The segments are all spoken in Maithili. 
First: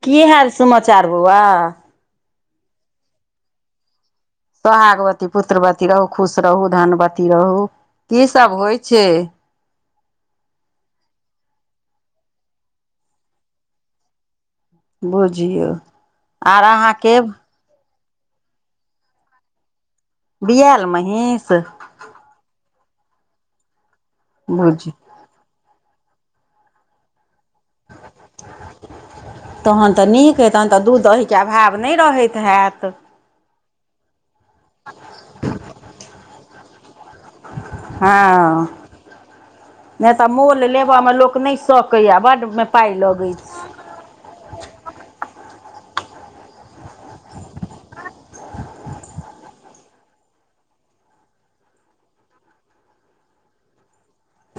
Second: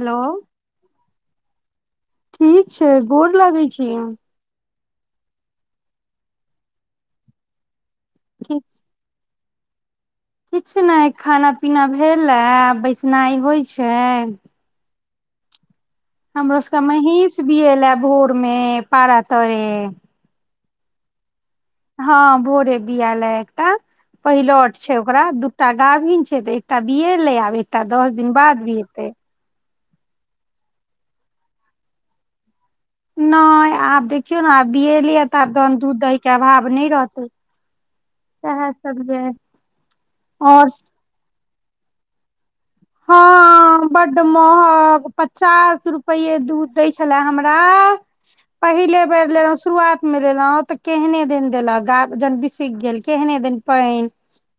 हेलो की हाल समाचार बौआ ठीक छय गोर लागे छी हम सोहागवती पुत्रवती रहू खुश रहू धनवती रहू की सब होइ छै किछ नय खाना पीना भेलए बैसनाइ होइत छै बुझियौ हमरो आर सबके अहाँके मेहींस भी एल है भोर मे पारा तरे बिऐल महिष हँ भोरे बिऐल ह एकटा पहिलोट बुझ छै ओकरा दूटा गाभिन छै ते एकटा बिऐलयआब एकटा दस दिन बाद विऐत तखन तऽ नीक हे तहन तऽ दूध दहीकके अभाव नहि रहैत हैत नहि आब देखियौ ने आ बिऐलय ह तऽ आब त दूध दही के अभाव नहि रहते हँ सह सब [inaudible] और म लोक नहि सकैए बड ओ मे पाइ लगैत छै बड महंग पचास रुपे दूध दै छले हमरा पहिले बेर लेलहुँ शुरुआत मे लेलहुँ तऽ केहने दिन देलक ग जन बिसक गेल केहने दिन पाइन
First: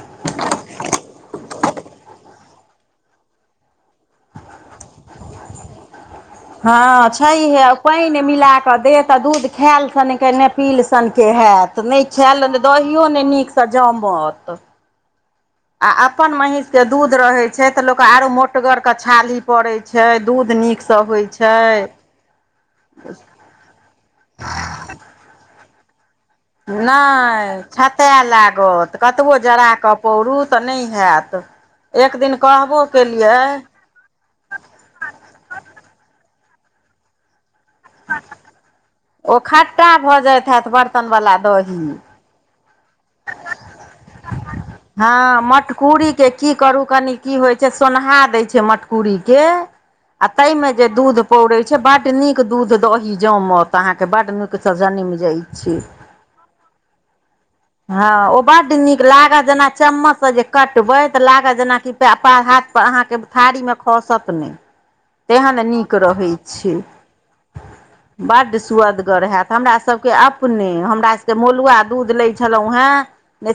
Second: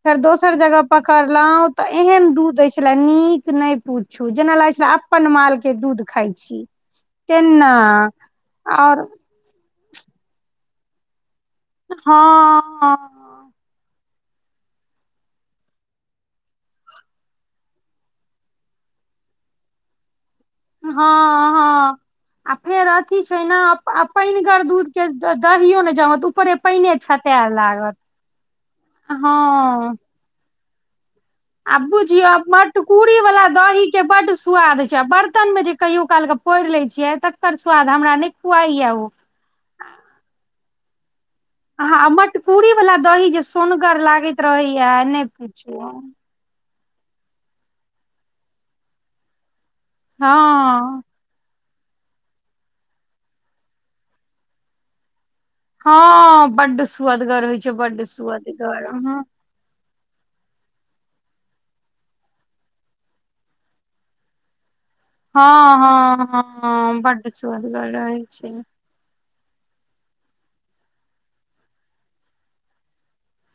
फेर दोसर जगह पकड़लौं त एहन दुध ऐछ नीक नहि पूछू जेना लगै छलै अपन माल के दूध खाय छी हँ छैहे तेना पाइन मिला कऽ दे आओर तऽ दूध खायल सनके न पील सनके होैत नहि खायल हँ दहियो नहि नीक स जामत आ अपन महीस के दूध रहे छै ते लोक आरो मोटगर के छाली पड़ैत छै दूध हँ नीकसँ होइत छै हँ आ फेर अथी छै ने पनिगर दूध के दहियो नय जमत ऊपरे पानिये छताय नय लागत छटै लागत कतबो जरा हँ कऽ पौरुत तऽ नय हैत आ एक बुझियौ दिन कहबो मरकुरी केलियै वाला ओ दही के बड स्वाद छै बर्तन मे जे कहियो काल के पोर ले छिय तकर स्वाद हमरा ने खुआइ या उ ओ खट्टा भऽ जात हत बर्तन वाला दही आ मटकुरी वाला दही जे सोनगर लागैत रहैया हँ नहि पुछो मटकुरीके की करू कनि की होइ छै सोन्हा दै छै मटकुरीके आ ताहिमे जे हँ दूध पौड़े छै बड नीक दूध दही जामत अहा के बड नीक से जन्म जाय हँ बड स्वादगर होइ छै बड हँ ओ बड्ड स्वदगर नीक ह लागत जेना चम्मचसँ जे कटबै तऽ लागत जेनाकि प हाथ पर अहाँके थारीमे खसत नहि तेहन हँ नीक रहै हँ छै हँ बड स्वदगर रहै छै स्वदगर है त तऽ हमरा सभके अपने हमरा सभके मौलुआ दूध लै छलहुँ है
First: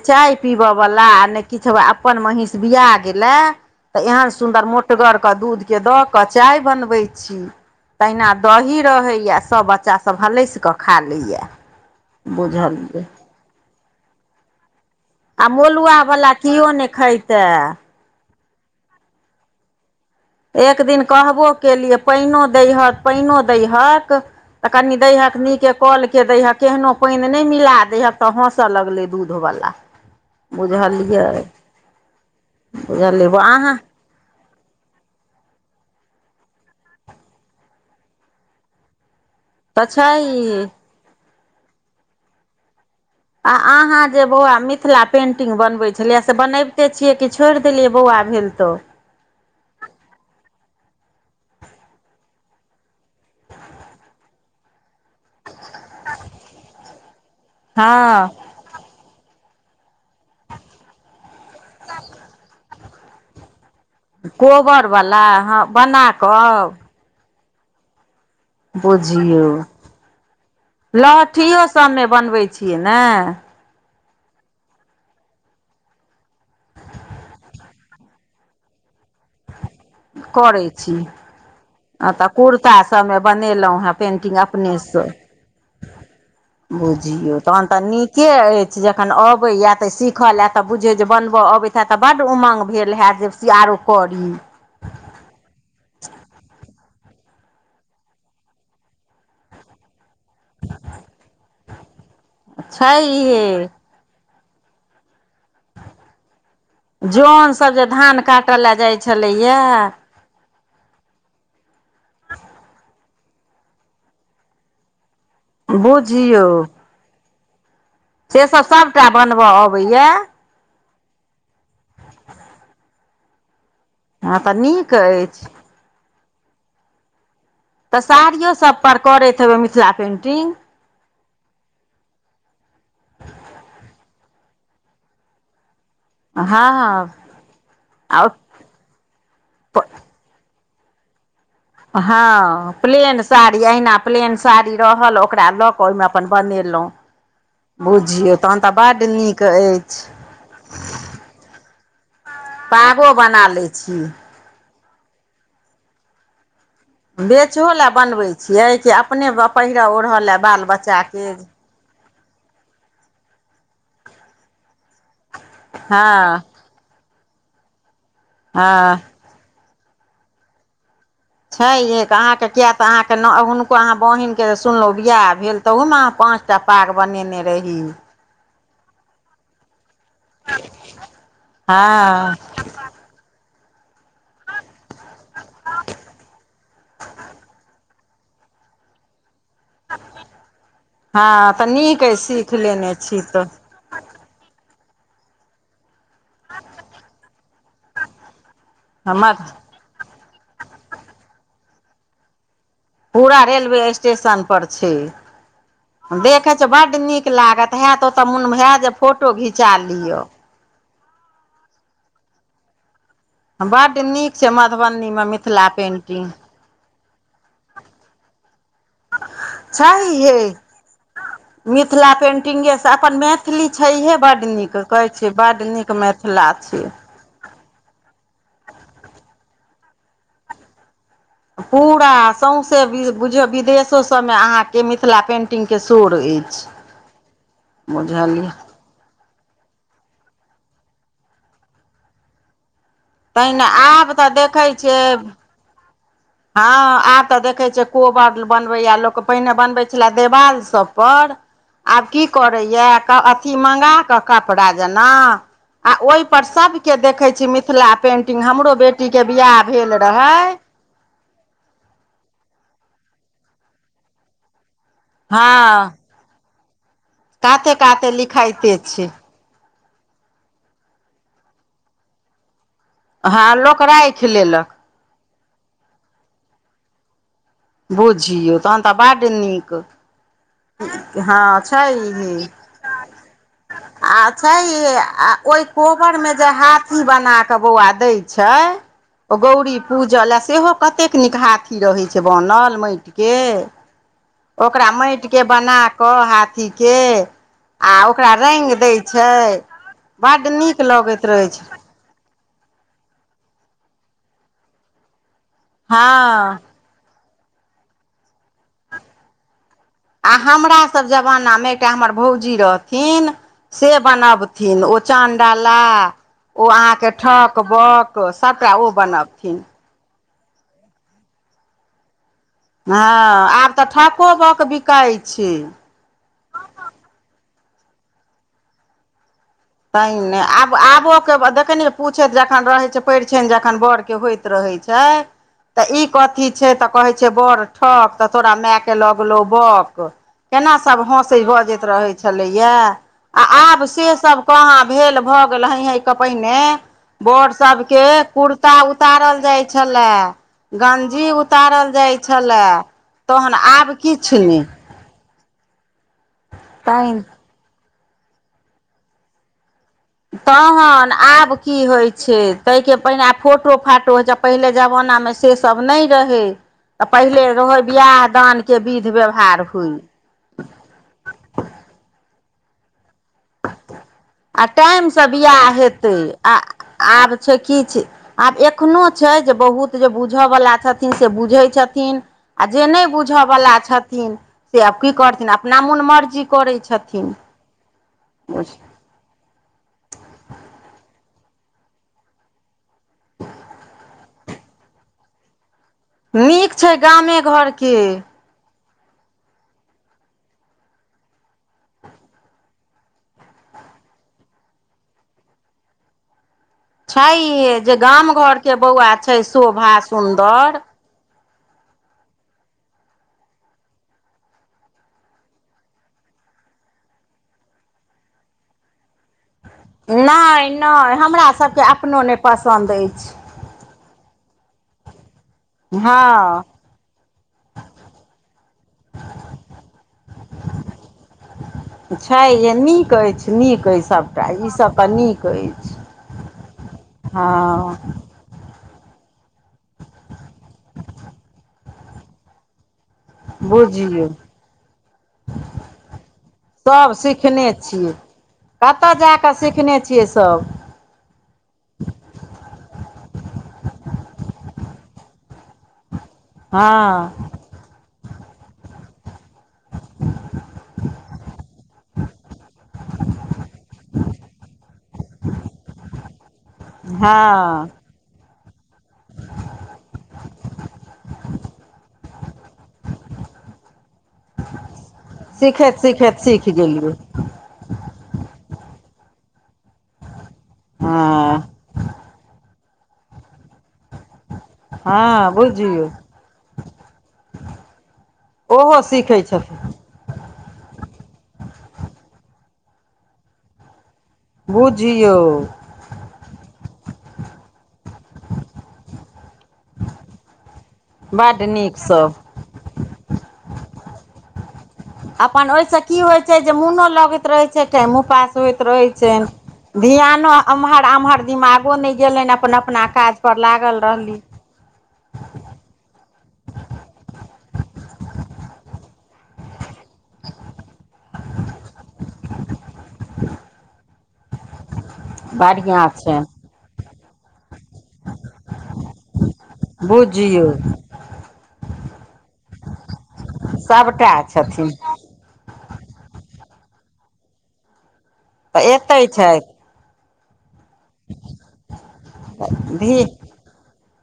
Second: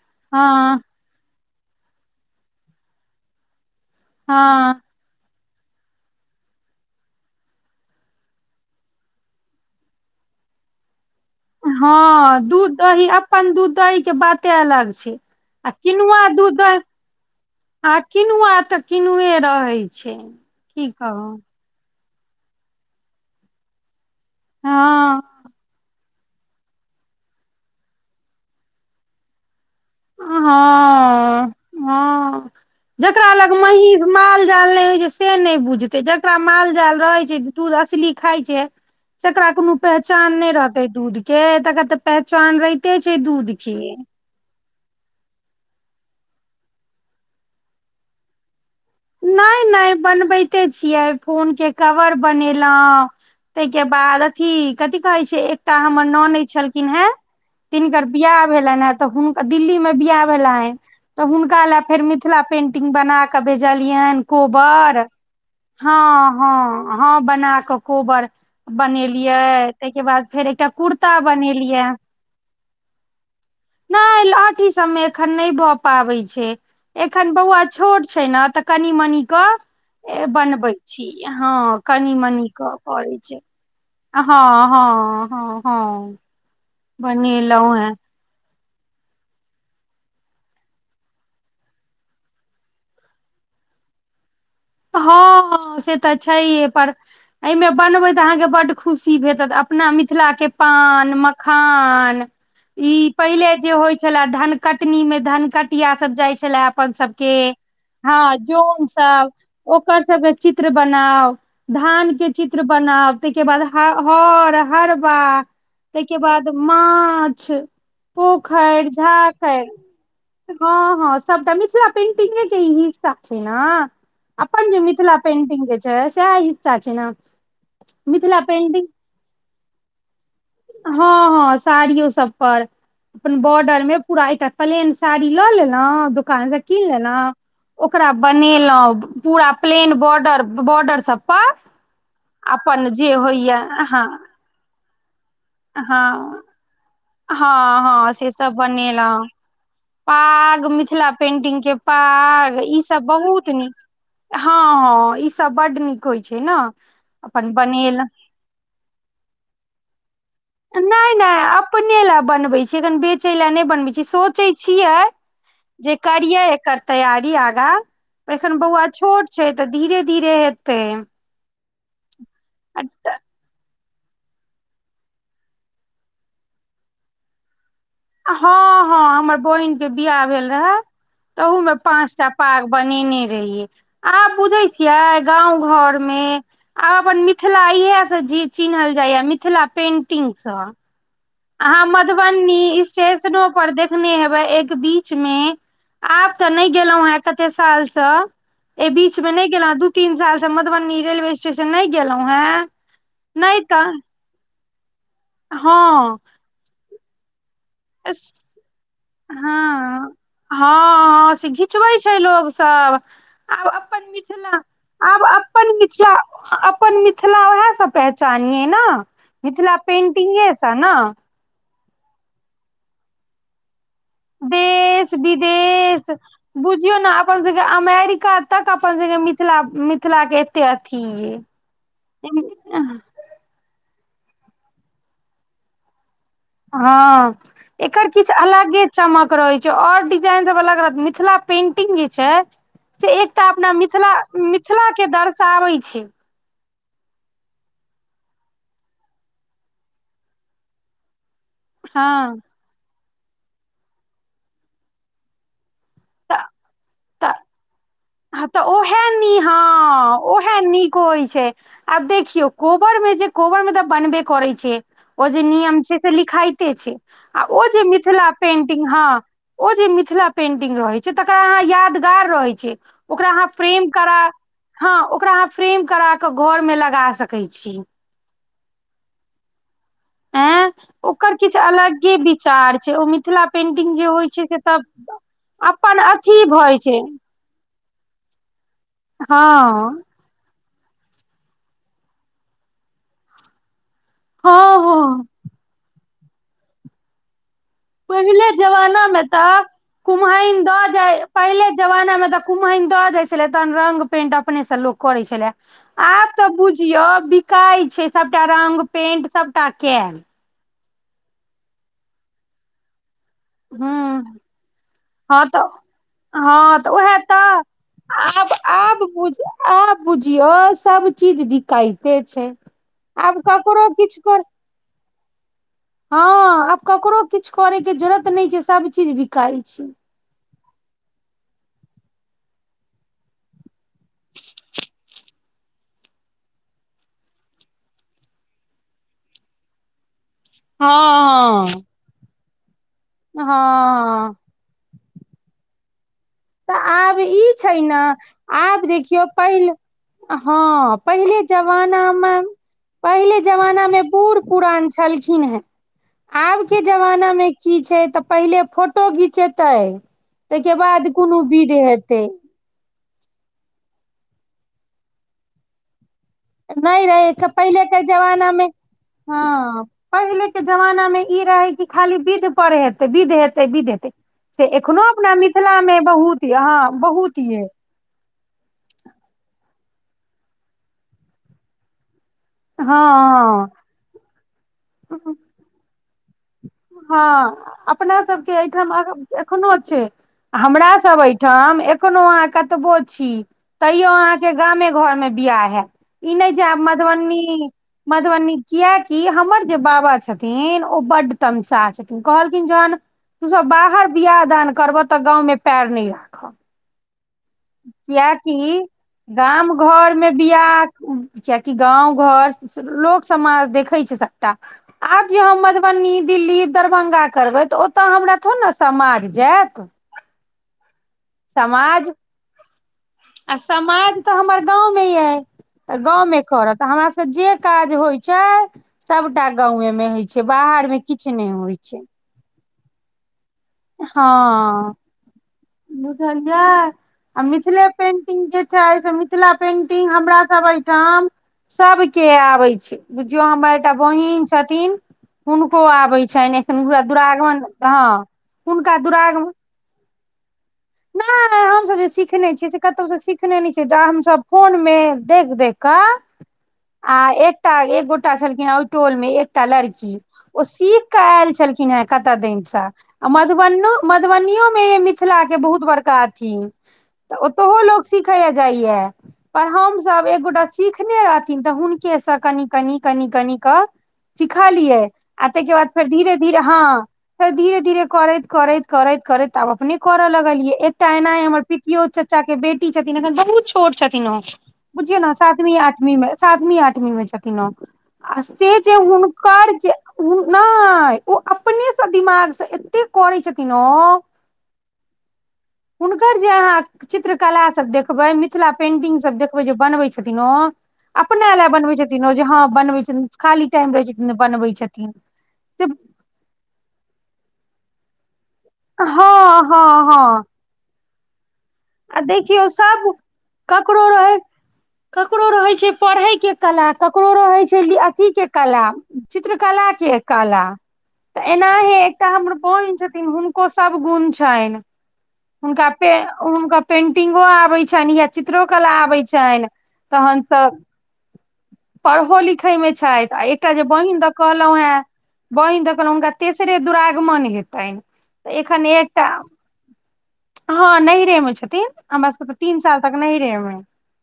चाय हँ पीबय वाला ने किछ अपन महीस बिया गेले तऽ एहन सुन्दर मो हँ दुधगरके दूधके दऽ कऽ चाय बनबै छी तहिना दही रहैये सब बच्चा सब हलैस क खा लैये हँ दूध दही अपन दूध दही के बाते अलग छै आ मलुआ किनुआ वला दूध किओ दही नहि खइतै आ किनुआ तऽ किनुए रहै छै एक की दिन कहू कहबो केलियै पानिओ दैहऽक पानिओ दैहक तऽ कनि दैहक हँ नीके कल के दैहक केहनो पाइन नहि मिला दैहक तऽ हँसय लगलै दूधवला बुझलियै हँ हँ [inaudible] बुझलियै जकरा लग अहाँ महीष माल जाल नहि होइ छै से नय बुझतै जकरा माल जाल रहैत छै दूध असली खाइ छै तकरा कोनो तऽ पहचान नहि छैहे रहतै दूध के तकरा तऽ पहचान रहिते छै आ दूध के आहाँ जे बौआ मिथिला पेंटिंग बनबैत छलियै से बनबिते छियै कि छोड़ि देलियै बौआ भेल तऽ नय नय बनबैते छियै फोन के कवर बनेलहुँ ताहि के बाद अथी कथि कहे छै एकटा हमर नानैद छलखिन हे तिनकर हँ बियाह भेलह दिल्ली मे बियाह भेलनि तऽ हुनका ले फेर मिथिला पें टिंग बना क भेजलियनि कोबर कोबरवला हँ बना कऽ हँ हँ बना कऽ कोबर बनेलियै बुझियौ ताहिके बाद फेर एकटा कुर्ता लहठियो बनेलियै सभमे बनबै छियै नेऽ नहि लठी सबमे एखन नहि भऽ पाबै छै एखन बौआ छोट छै ने तऽ कनि मनि कऽ ए बनबै छी हँ आ कनी तऽ मनी कऽ कुर्ता करै सबमे छै बनेलहुँ हेँ पेन्टिंग हँ हँ अपनेसँ हँ हँ बुझियौ तहन बनेलहुं तऽ हें नीक के अछि जखन अबैया तऽ सीखल हए तऽ बुझैत जे बनबऽ अबैत हैतत तऽ बड उमङ्ग भेल होैत जे से आरो करी हँ से तऽ छैहै पर एहिमे बनबे तऽ अहाँके बड खुशी भेटत अपना मिथिला के पान मखान ई पहिले छैहे जे होइ छलेय धन कटनी मे धननकटिया सब जाय छले अपन सबके जन सब जे हँ धान काटय लए जोन जाइ सब छलैया ओकर सबके चित्र बनाउ धान के चित्र बनाव ताहिके बाद हर हरबा ताहिके बुझियौ बाद माछ से सब पोखेर सभटा बनबय झाखेर अबैया हँ हँ सबटा मिथिला पेंटिंगे के ई हिस्सा छै नऽ हँ तऽ अपन जे नीक मिथिलला अछि पेंटिंग छै से ही सा छै नऽ तऽ साड़ियो सभ पर करैत हेबै मिथिला पेन्टिंग हँ हँ साड़ियो सब पर अपन बॉर्डर में पूरा एकटा प्लेन साड़ी लऽ लेलहु दुकान सऽ हँ कीन लेलहु ओकरा आ बनेलहुं पूरा प्लेन बॉर्डर बोर्डर सबपर हँ प्लेन साड़ी अहिना हँ प्लेन साड़ी रहल ओकरा लऽ कऽ ओहिमे अपन हँ बनेलहुँं हँ हँ से सब बनेलहुँ नीक अछि पाग मिथिला पेंटिंग के पाग ई सब पागो बना बहुत लै नीक छी हँ हँ ई सब बड नीक होइ छै नऽ बेचोहो लय बनबै छियै कि अपने पहिर ओढ़ऽ लय नहि नहि अपने लए बनबै छियै एखन बेचै लए नहि बनबै छीय सोचै छियै जे करिये हँ एकर तैयारी आगा एखन बौआ हँ छोट छै तऽ धीरे धीरे हेतै छैहे अहाँके किया तऽ अहाँके त- नऽ हु नको अहाँ बहिनके जे सुनलहुँ बिआाह भेल तहूमे अहाँ पाँचटा पाग बनेने रही हँ हँ हमर बहिन के बियाह भेल रहे तहू में पांचटा हँ पाग बनेने रहिये आब बुझै छियै गाँव घरमे आ अपन मिथिला इहसँ चिनहल जाइया मिथिला पेंटिंग सऽ हँ तऽ अहाँ नीक अइ सीख मधुबनी लेने छी तऽ स्टेशनों पर देखने हेब एक बीच मे आब तऽ नहि गेलहुं हे कते सालसँ एहि बीचमे हमर नहि गेलहुँ दू तीन सालसँ मधुबनी रेलवे स्टेशन नहि गेलहुँ हेँ पूरा रेलवे स्टेशन पर छै हँ देखे छै बड नीक लागत हेत ओते मोन मे हय जे फोटो घिचा हँ लियो हँ, हँ, से घिचबै छै लोकोग सभ बड़ नीक छै मधुब आब अपन मिथिला, अपन मिथिला, उएह सभ पहचानियै ने। मिथिला छैहे पेंटिंगे सभ ने मिथिला पेन्टिंगेसँ अपन मैथिली छै हे बड़ नीक कहै देश छी बड़ नीक विदेश मिथिला छीय बुझियौ ने अपन सभके अमेरिका तक अपन सभके मिथिला मिथिला के एते अथी ये पूरा सौसे बुझौ विदेशोसभमे अहाँकेँ मिथिला पेन्टिंगके शोर अछि ह, एकर किछु बुझलियै अलगे चमक रहैत छै और डिजाइन सभ अलग अलग मिथिला पेंटिंग जे छै से एकटा तहिना अपना मिथिला आब तऽ देखै मिथिला के छियै दर्शाबे छै। हँ आब तऽ देखे छिय कोबर बनबेया लोक पहिने बनबे छले देवाल सभ पर [inaudible] आब की करैया अथी मांग कऽ कपड़ा जेना आ ओहिपर सभके तऽ देखै छै मिथिला पेन्टिंग हँ तऽ हमरो ओहे बेटीके नी बियाह भेल हँ रहै ओहे नीक होइ छै आब देखियौ कोबर मे जे कोबर मे तऽ बनबे करै छै ओ जे नियम हँ छै से लिखाई ते छै आ ओ काते जे काते मिथिला लिखाइते पेंटिंग हँ छै ओ जे मिथिला पेन्टिग रहैत छै तकरा अहाँ यादगार रहैत छै। ओकरा अहाँ हँ लोक फ्रेम करा राखि लेलक हँ ओकरा अहाँ फ्रेम करा क घरमे लगा सकै छी बुझियौ तहन तऽ बड़ नीक आँ। ओकर हँ किछु छै अलगे इहे विचार छै ओ मिथिला पेन्टिंग जे होइ छै, से तऽ आ ओहि अपन कोबरमे अथी जे होई छै हाथी बना बौआ दै छै आ हँ गौरी पूजल सेहो कतेक नीक हाथी रहै छै बनल माटि के हँ ओकरा हँ माटि के बना कऽ हाथीके आ ओकरा पहिले रंग दय जमाना मे छै तऽ बड कुम्हैन नीक दऽ जाय लगैत रहे पहिले छै जमाना में तऽ कुमहन द जाय छले तहन रंग पेट अपने से लोक करे छले हँ आब तऽ बुझियौ बिकाय छै सभटा रंग पेंट सभटा कल आ हमरा सँ जमानामे एकटा हमर भौजी रहथिन से हूँ बनबथिन ओ चन्द हँ तऽ डाला ओ हँ तऽ अहाँकेँ उएह ठक तऽ बक सभटा ओ बनबथिन बुझियऔ सभ चीज बिकायते छै हँं आब तऽ ककरो किछु ठको कर बाके बिकाइ छै हँ आब ककरो किछु करे के जरत नहि छै सभ चीज बिकाइ छै ताई ने आब आबोके देखैनि पूछैत जखन रहै छै। परिछनि जखन बड़के होइत रहैत छै तऽ ई कथी छै तऽ कहै छै बड़ ठक तऽ तोरा मायके लगलौ बक केना सभ हसै हँ भजैत रहै छै छलैया आ हँ आब से हँ सभ कहाँ भेल भऽ गेल हा हेके पहिने तऽ आब ई बोर छै ने सभके कुर्ता आब देखियौ उतारल पहिल जाय छले हँ गंजी पहिले उताल जाइ जमानामे छलए पहिले तहन जमाना आब मे बूढ़ किछु नहि पुरान छलखिन हे आबके तैं जमानामे कि छै तऽ पहिले फोटो घिचेतै ताहिके बाद तहन कोनो आब विध कि होइ हेतै छै तैके पहिने फोटो फाटो होइ छै पहिले जमानामे से सब नइ रहै नहि तऽ रहै पहिले रहय के बियाह जमाना दान मे के विध व्यवहार हँ होइ पहिले के जमाना मे ई रहे कि खाली विध प हेतै विध हेतै विध हेतै आ से एखनो टाइमसँ अपना बिआह मिथिला मे हेतै बहुत आ य हँ आब बहुत छै ये किछ आब एखनो छै जे बहुत जे बुझयवला छथिन से बुझै छथिन आ जे नहि हँ बुझयवला छथिन से आब की हँ करथिन अपना मोन मर्जी करै छथिन हँ अपना सब के ठाम एखनो छै हमरा सब ठ ठाम एखनो अहाँ कतबो छी तैयो अहाँके गामे घर मे बियाह हयत ई नइ जयब नीक छै गामे मधुबनी घरके मधुबनी कियकि हमर जे बाबा छथिन ओ बड तमसाह छथिन कहलखिन जन तू सब बाहर बियाह दान करबह तऽ गाँवं पर न ल छैहे जे गाम घरके कियकि बौआ छै गाम शोभा घर मे सुन्दर बियाह कियकि गाँव घर लोक समाज देखै छै सबटा आब जे हम मधुबनी दिल्ली दरभ्ंगा करबै तऽ ओतय हमरा थोड़े ने सम माइर जयत नय नय हमरा सबके अपनो नय पसन्द अछि आ समाज तऽ हमर गाँवमे यऽ तऽ गाँमे हँ करत हमरास जे काज होइ छै सबटा गाे मे होइ छै बाहर मे किछ नय होइ छै छै जे नीक अइछ नीक अछि सबटा ई सब तऽ नीक अइछ झा आीथिल प हँ जे छै मिथिला पेंटिंग हमरा सब ठाम सब के आबे छै बुझियौ हमर एकटा बुझियौ बहिन छथिन हुनको आबै छनि एखन हनक सभ दुरागमन सिखने हँ छियै हुनका कतय जा दुरागमन कऽ सिखने छियै सब नइ हमसब जे सिखने छियै से कतहु से सिखने ने छै तऽ हमसब फोन मे देख देख कऽ आ हँ एकटा एक गोटा छलखिन ह ओहि टोल मे एकटा लड़की ओ सीख कऽ एल छलखिन हेँ कतय दिनसँ आ मधुब मधुबनो में मिथिला के बहुत बड़का अथिन तऽ ओतहु हँ लोको सिखे जाइया पर हमसब एकगोटा सिखने रहथिन तऽ हुनकेसँ कनि कनि कनि कनि क सिख लियै आ तहिके बाद सिखैत फेर धीरे सिखैत धीरे सीख हँ गेलियै तऽ धीरे धीरे करैत करैत करैत करैत तब अपने लगलियै एकटा एना हमर हँ पितियो चाचा के बेटी छथिन एखन बहु तोर छथिन बुझियौ ने हँ सातवीं बुझियौ आठवीं मे सातवीं आठवीं छथिन ओ आ से जे ओहो सीखै हुनक जे छथिन ओ नइ ओ अपनेसँ दिमागसँ एतेक करै छथिन ओ बुझियौ हुनकर जे अहाँ चित्रकला सब देखबै मिथिला पेंटिंगसभ देखबै जे बनबै छथिन ओ अपना बड्ड लए नीक बनबैत छथिन सभ ओ जे हँ बनबैत छथिन खाली टाइम रहै छथिन बनबैत छथिन अपन से ओहिसँ की होइत छै जे मोनो लगैत रहै छै टाेम उपास होइत रहै हँ हँ छनि हँ ध्यानो एमहर आमहर दिमाग नय आ गेलनि देखियौ अपन अपना सब काज पर लागल ककरो रहली रहै ककरो रहै छै पढ़े के कला ककरो रहै छै अथी के कला चित्रकलाके कला तऽ एना है एक हमर बहिन छथिन हुनको सभ गुण छनि हुनका बढ़िआँ छनि पेु पेंटिंगो आबै छनि या चित्रो कला आबै छनि तहन बुझियौ सभ पढ़ो लिखे मे छथि आ एकटा जे बहिन तऽ सभटा कहलहु हे छथिन बहिन दऽ हुनका तेसरे दुरागमन हेतनि तऽ एखन एकटा एतै छथि हँ नै मे छथिन हम बसके तऽ तीन साल धी तक नहिरे मे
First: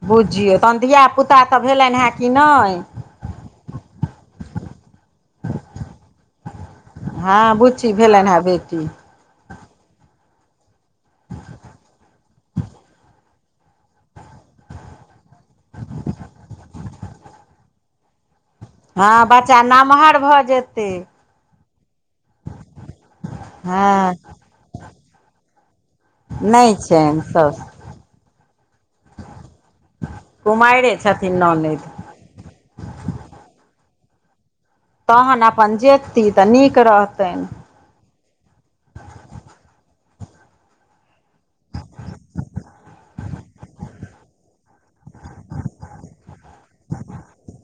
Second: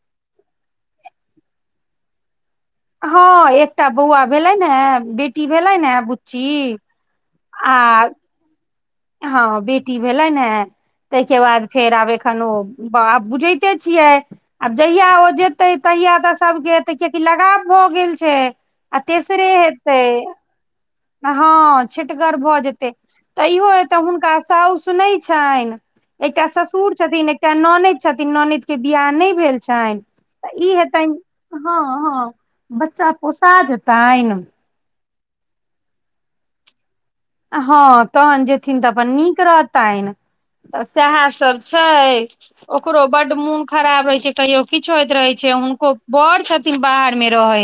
बुझियौ तहन धियापुता तऽ भेलनि हे कि नहि ह, एकटा बौआ भेलै ने बेटी भेलै ने बुच्ची ह, बूचि आ भेल बेटी। हँ, बेटी भेलै हेन ताहिके बाद फेर आब एखन ओ बुझैते छियै आब जहिया ओ ज तै तहिय तऽ सभकेते कियकि लगाव भऽ गेल छै आ हँ तेसरे बच्चा हेतै नमहर भऽ जेतै। ह, छिटगर भऽ जेतै त इयो एतऽ हँ हुनका साउ सुनैत छनि एकटा नहि ससुर छनि छथिन, एकटा साउस ननदि छथिन ननदि के बियाह नहि भेल छनि तऽ ई कुमारिए छथिन हेतनि ह, ननदि ह बच्चा पोसा जेतनि तहन अपन जेती तऽ नीक रहत थे। हँ तहन जेथिन तऽ अपन नीक रहतै त सएह सभ छै ओकरो बड़ मोन खराब रहे छै कहियो किछु होइत रहे छै हुनको बड़ छथिन बाहरमे रहै